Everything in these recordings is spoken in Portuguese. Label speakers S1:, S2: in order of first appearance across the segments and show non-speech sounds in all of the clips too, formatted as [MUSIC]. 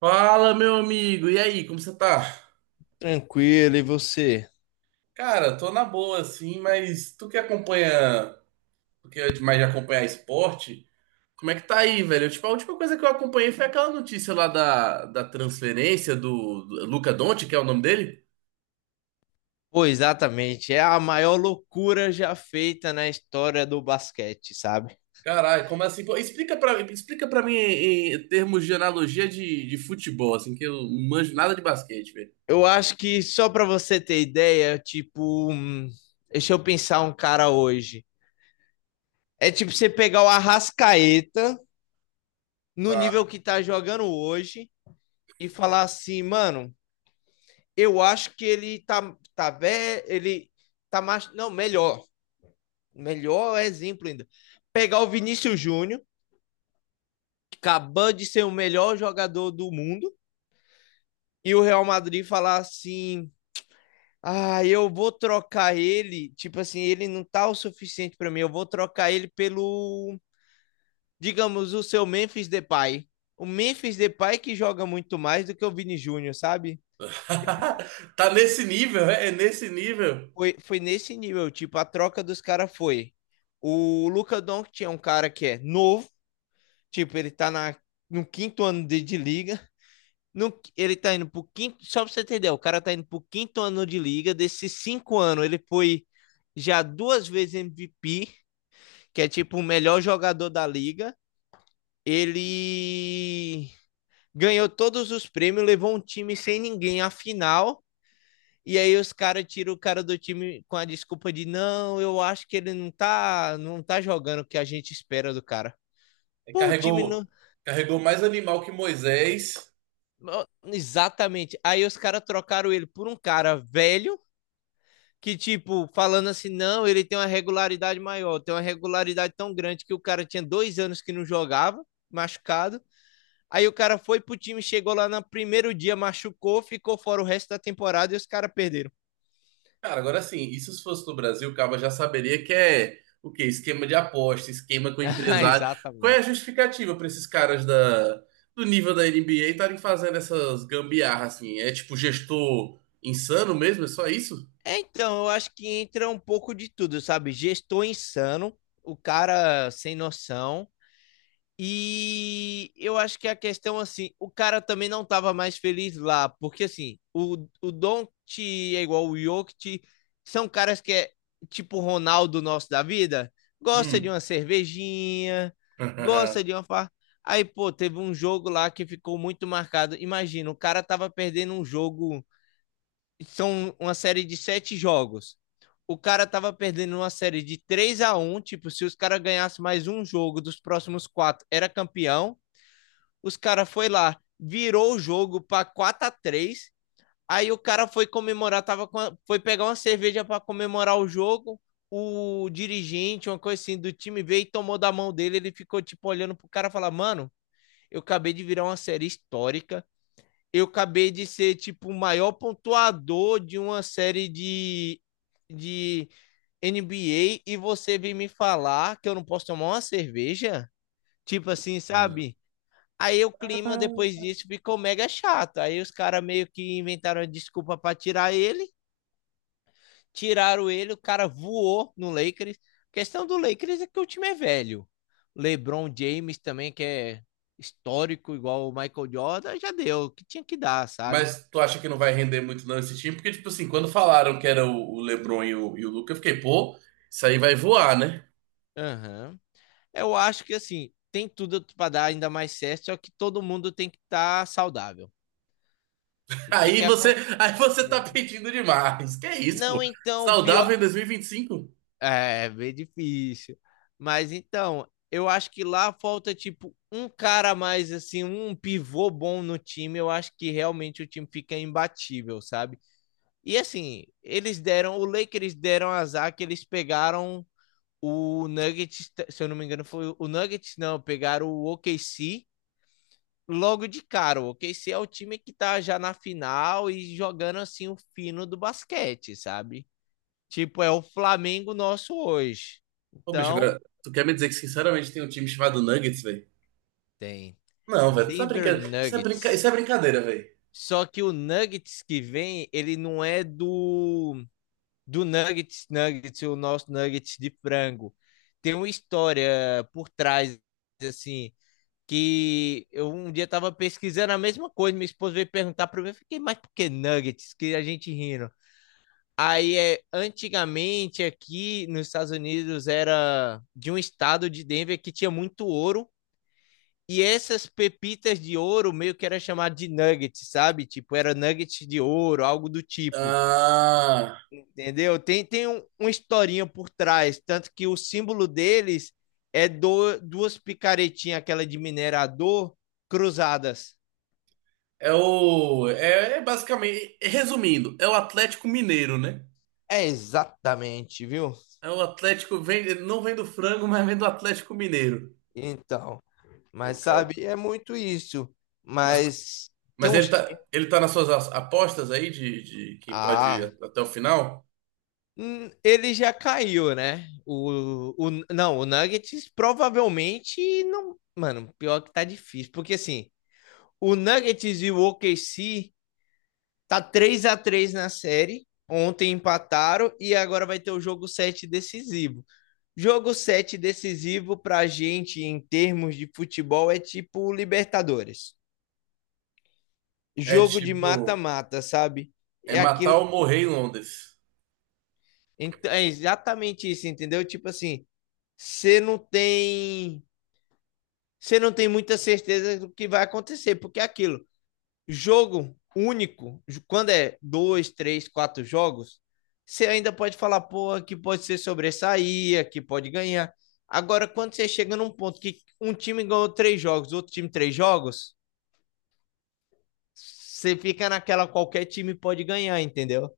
S1: Fala, meu amigo. E aí, como você tá?
S2: Tranquilo, e você?
S1: Cara, tô na boa, assim, mas tu que acompanha, tu que é demais de acompanhar esporte, como é que tá aí, velho? Tipo, a última coisa que eu acompanhei foi aquela notícia lá da transferência do Luka Doncic, que é o nome dele?
S2: Pô, exatamente, é a maior loucura já feita na história do basquete, sabe?
S1: Caralho, como assim? Pô, explica pra mim em termos de analogia de futebol, assim, que eu não manjo nada de basquete, velho.
S2: Eu acho que só pra você ter ideia, tipo, deixa eu pensar um cara hoje. É tipo você pegar o Arrascaeta no
S1: Tá.
S2: nível que tá jogando hoje e falar assim, mano, eu acho que ele tá tá velho, ele tá mais, não, melhor, melhor exemplo ainda. Pegar o Vinícius Júnior, que acabou de ser o melhor jogador do mundo e o Real Madrid falar assim: ah, eu vou trocar ele, tipo assim, ele não tá o suficiente para mim, eu vou trocar ele pelo, digamos, o seu Memphis Depay. O Memphis Depay que joga muito mais do que o Vini Júnior, sabe? Tipo,
S1: [LAUGHS] Tá nesse nível, é nesse nível.
S2: foi nesse nível, tipo, a troca dos caras foi. O Luka Doncic é um cara que é novo, tipo, no quinto ano de liga. No, ele tá indo pro quinto. Só pra você entender, o cara tá indo pro quinto ano de liga. Desses cinco anos, ele foi já duas vezes MVP, que é tipo o melhor jogador da liga. Ele ganhou todos os prêmios, levou um time sem ninguém à final. E aí os caras tiram o cara do time com a desculpa de não, eu acho que ele não tá jogando o que a gente espera do cara. Pô, o time
S1: Carregou,
S2: não.
S1: carregou mais animal que Moisés.
S2: Exatamente. Aí os caras trocaram ele por um cara velho que, tipo, falando assim, não, ele tem uma regularidade maior, tem uma regularidade tão grande que o cara tinha dois anos que não jogava, machucado. Aí o cara foi pro time, chegou lá no primeiro dia, machucou, ficou fora o resto da temporada e os caras perderam.
S1: Cara, agora assim, isso se fosse no Brasil, o Caba já saberia que é o quê? Esquema de aposta, esquema com
S2: [LAUGHS]
S1: empresário. Qual é a
S2: Exatamente.
S1: justificativa para esses caras do nível da NBA estarem fazendo essas gambiarras assim? É tipo gestor insano mesmo? É só isso?
S2: É, então, eu acho que entra um pouco de tudo, sabe? Gestor insano, o cara sem noção. E eu acho que a questão, assim, o cara também não tava mais feliz lá, porque, assim, o Doncic é igual o Jokic, são caras que é tipo o Ronaldo nosso da vida, gosta de
S1: Hum.
S2: uma cervejinha, gosta de uma farra. Aí, pô, teve um jogo lá que ficou muito marcado. Imagina, o cara tava perdendo um jogo, são uma série de 7 jogos. O cara tava perdendo uma série de 3 a um, tipo, se os caras ganhassem mais um jogo dos próximos quatro, era campeão. Os cara foi lá, virou o jogo para 4 a 3. Aí o cara foi comemorar, foi pegar uma cerveja para comemorar o jogo. O dirigente, uma coisa assim, do time veio e tomou da mão dele. Ele ficou, tipo, olhando pro cara e falar: mano, eu acabei de virar uma série histórica, eu acabei de ser tipo o maior pontuador de uma série de NBA e você vem me falar que eu não posso tomar uma cerveja? Tipo assim, sabe?
S1: [LAUGHS]
S2: Aí o clima depois disso ficou mega chato. Aí os caras meio que inventaram uma desculpa para tirar ele, tiraram ele, o cara voou no Lakers. A questão do Lakers é que o time é velho. LeBron James também, que é histórico, igual o Michael Jordan, já deu o que tinha que dar, sabe?
S1: Mas tu acha que não vai render muito não esse time? Porque, tipo assim, quando falaram que era o LeBron e o Luka, eu fiquei, pô, isso aí vai voar, né?
S2: Aham. Eu acho que assim, tem tudo para dar ainda mais certo, só que todo mundo tem que estar saudável. O que que
S1: Aí você tá
S2: acontece?
S1: pedindo demais. Que é isso, pô?
S2: Não, então, o pior
S1: Saudável em
S2: que...
S1: 2025?
S2: é, é bem difícil. Mas então, eu acho que lá falta tipo um cara a mais assim, um pivô bom no time, eu acho que realmente o time fica imbatível, sabe? E assim, eles deram, o Lakers deram azar que eles pegaram o Nuggets, se eu não me engano, foi o Nuggets, não, pegaram o OKC logo de cara. O OKC é o time que tá já na final e jogando assim o fino do basquete, sabe? Tipo, é o Flamengo nosso hoje.
S1: Ô, bicho,
S2: Então,
S1: agora, tu quer me dizer que sinceramente tem um time chamado Nuggets, velho?
S2: tem
S1: Não, velho, tu tá
S2: Denver
S1: brincando. Isso é, brinca... Isso é
S2: Nuggets.
S1: brincadeira, velho.
S2: Só que o Nuggets que vem, ele não é do Nuggets Nuggets, o nosso Nuggets de frango. Tem uma história por trás assim, que eu um dia tava pesquisando a mesma coisa, minha esposa veio perguntar para mim, eu fiquei, mas por que nuggets? Que a gente rindo. Aí é, antigamente aqui nos Estados Unidos era de um estado de Denver que tinha muito ouro e essas pepitas de ouro meio que era chamado de nuggets, sabe? Tipo, era nuggets de ouro, algo do tipo.
S1: Ah,
S2: Entendeu? Tem uma historinha por trás, tanto que o símbolo deles é do, duas picaretinhas, aquela de minerador, cruzadas.
S1: é o. É, é basicamente. Resumindo, é o Atlético Mineiro, né?
S2: É exatamente, viu?
S1: É o Atlético. Vem... ele não vem do frango, mas vem do Atlético Mineiro.
S2: Então,
S1: Pô,
S2: mas
S1: cara.
S2: sabe, é muito isso.
S1: Mas,
S2: Mas tem
S1: mas
S2: uns times.
S1: ele tá nas suas apostas aí de quem pode
S2: Ah,
S1: ir até o final?
S2: ele já caiu, né? O Nuggets provavelmente não. Mano, pior que tá difícil. Porque assim, o Nuggets e o OKC tá 3 a 3 na série. Ontem empataram e agora vai ter o jogo 7 decisivo. Jogo 7 decisivo pra gente em termos de futebol é tipo Libertadores,
S1: É
S2: jogo de
S1: tipo.
S2: mata-mata, sabe?
S1: É
S2: É
S1: matar
S2: aquilo,
S1: ou morrer em Londres.
S2: é exatamente isso, entendeu? Tipo assim, você não tem, você não tem muita certeza do que vai acontecer, porque é aquilo, jogo único, quando é dois, três, quatro jogos, você ainda pode falar, pô, aqui pode ser sobressair, aqui pode ganhar. Agora, quando você chega num ponto que um time ganhou três jogos, outro time três jogos, você fica naquela qualquer time pode ganhar, entendeu?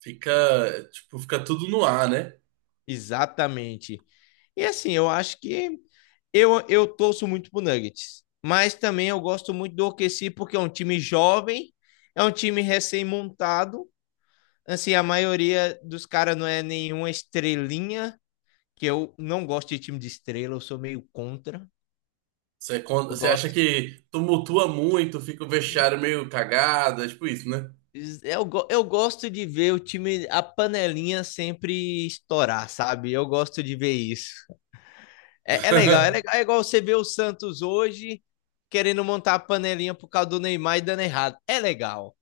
S1: Fica, tipo, fica tudo no ar, né?
S2: Exatamente. E assim, eu acho que eu torço muito pro Nuggets, mas também eu gosto muito do OKC porque é um time jovem, é um time recém-montado, assim, a maioria dos caras não é nenhuma estrelinha, que eu não gosto de time de estrela, eu sou meio contra.
S1: Você,
S2: Eu
S1: você acha
S2: gosto.
S1: que tumultua muito, fica o
S2: Não,
S1: vestiário meio cagado, é tipo isso, né?
S2: eu gosto de ver o time, a panelinha sempre estourar, sabe? Eu gosto de ver isso. É, é legal, é legal. É igual você ver o Santos hoje querendo montar a panelinha por causa do Neymar e dando errado. É legal,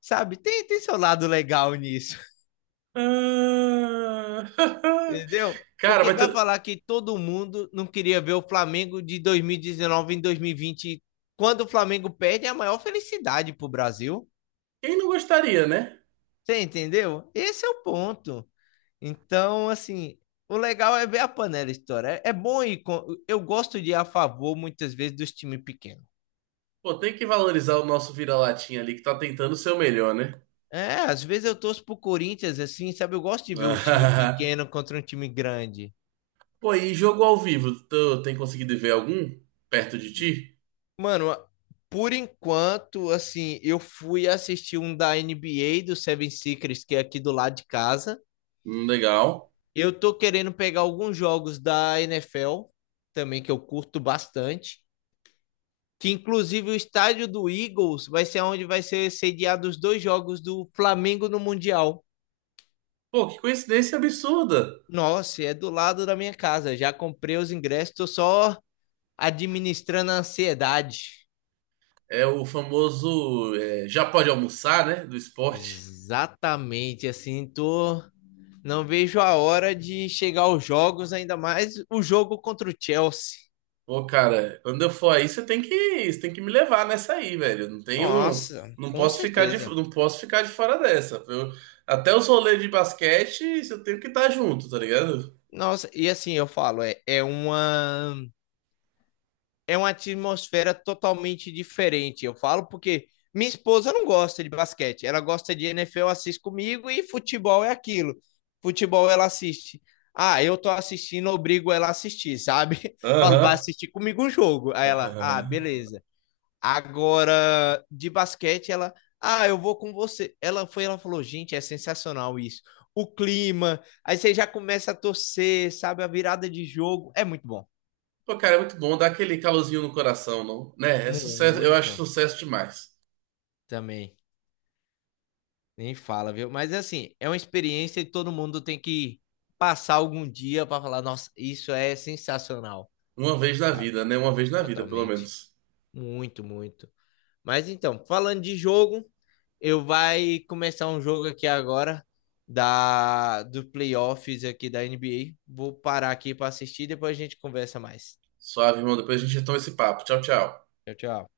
S2: sabe? Tem, tem seu lado legal nisso,
S1: Ah.
S2: [LAUGHS] entendeu?
S1: [LAUGHS] Cara,
S2: Porque vai falar que todo mundo não queria ver o Flamengo de 2019 em 2020. Quando o Flamengo perde, é a maior felicidade pro Brasil.
S1: quem não gostaria, né?
S2: Você entendeu? Esse é o ponto. Então, assim, o legal é ver a panela história. É, é bom ir. Eu gosto de ir a favor, muitas vezes, dos times pequenos.
S1: Pô, tem que valorizar o nosso vira-latinha ali que tá tentando ser o melhor, né?
S2: É, às vezes eu torço pro Corinthians, assim, sabe? Eu gosto de ver o time
S1: [LAUGHS]
S2: pequeno contra um time grande.
S1: Pô, e jogo ao vivo, tu tem conseguido ver algum perto de ti?
S2: Mano, a- por enquanto, assim, eu fui assistir um da NBA do Seven Secrets, que é aqui do lado de casa.
S1: Legal.
S2: Eu tô querendo pegar alguns jogos da NFL, também que eu curto bastante. Que inclusive o estádio do Eagles vai ser onde vai ser sediado os dois jogos do Flamengo no Mundial.
S1: Pô, que coincidência absurda.
S2: Nossa, é do lado da minha casa. Já comprei os ingressos, tô só administrando a ansiedade.
S1: É o famoso é, já pode almoçar, né? Do esporte.
S2: Exatamente, assim, tô. Não vejo a hora de chegar aos jogos, ainda mais o jogo contra o Chelsea.
S1: Pô, cara, quando eu for aí, você tem que me levar nessa aí, velho. Eu não tenho,
S2: Nossa,
S1: não
S2: com
S1: posso ficar de,
S2: certeza.
S1: não posso ficar de fora dessa. Até os rolês de basquete, eu tenho que estar junto, tá ligado?
S2: Nossa, e assim eu falo, é, é uma atmosfera totalmente diferente. Eu falo porque minha esposa não gosta de basquete, ela gosta de NFL, assiste comigo e futebol é aquilo. Futebol ela assiste. Ah, eu tô assistindo, obrigo ela a assistir, sabe? [LAUGHS] Falo, vai
S1: Aham.
S2: assistir comigo um jogo.
S1: [LAUGHS]
S2: Aí ela, ah,
S1: Aham.
S2: beleza. Agora, de basquete, ela, ah, eu vou com você. Ela foi, ela falou, gente, é sensacional isso. O clima, aí você já começa a torcer, sabe? A virada de jogo. É muito bom.
S1: Pô, cara, é muito bom dar aquele calorzinho no coração, não? Né? É sucesso, eu acho
S2: Muito
S1: sucesso demais.
S2: também. Nem fala, viu? Mas assim, é uma experiência e todo mundo tem que passar algum dia para falar, nossa, isso é sensacional.
S1: Uma vez na
S2: Tá,
S1: vida, né? Uma vez na vida, pelo
S2: totalmente.
S1: menos.
S2: Muito, muito. Mas então, falando de jogo, eu vai começar um jogo aqui agora da do playoffs aqui da NBA. Vou parar aqui para assistir, depois a gente conversa mais.
S1: Suave, irmão. Depois a gente retoma esse papo. Tchau, tchau.
S2: Tchau, tchau.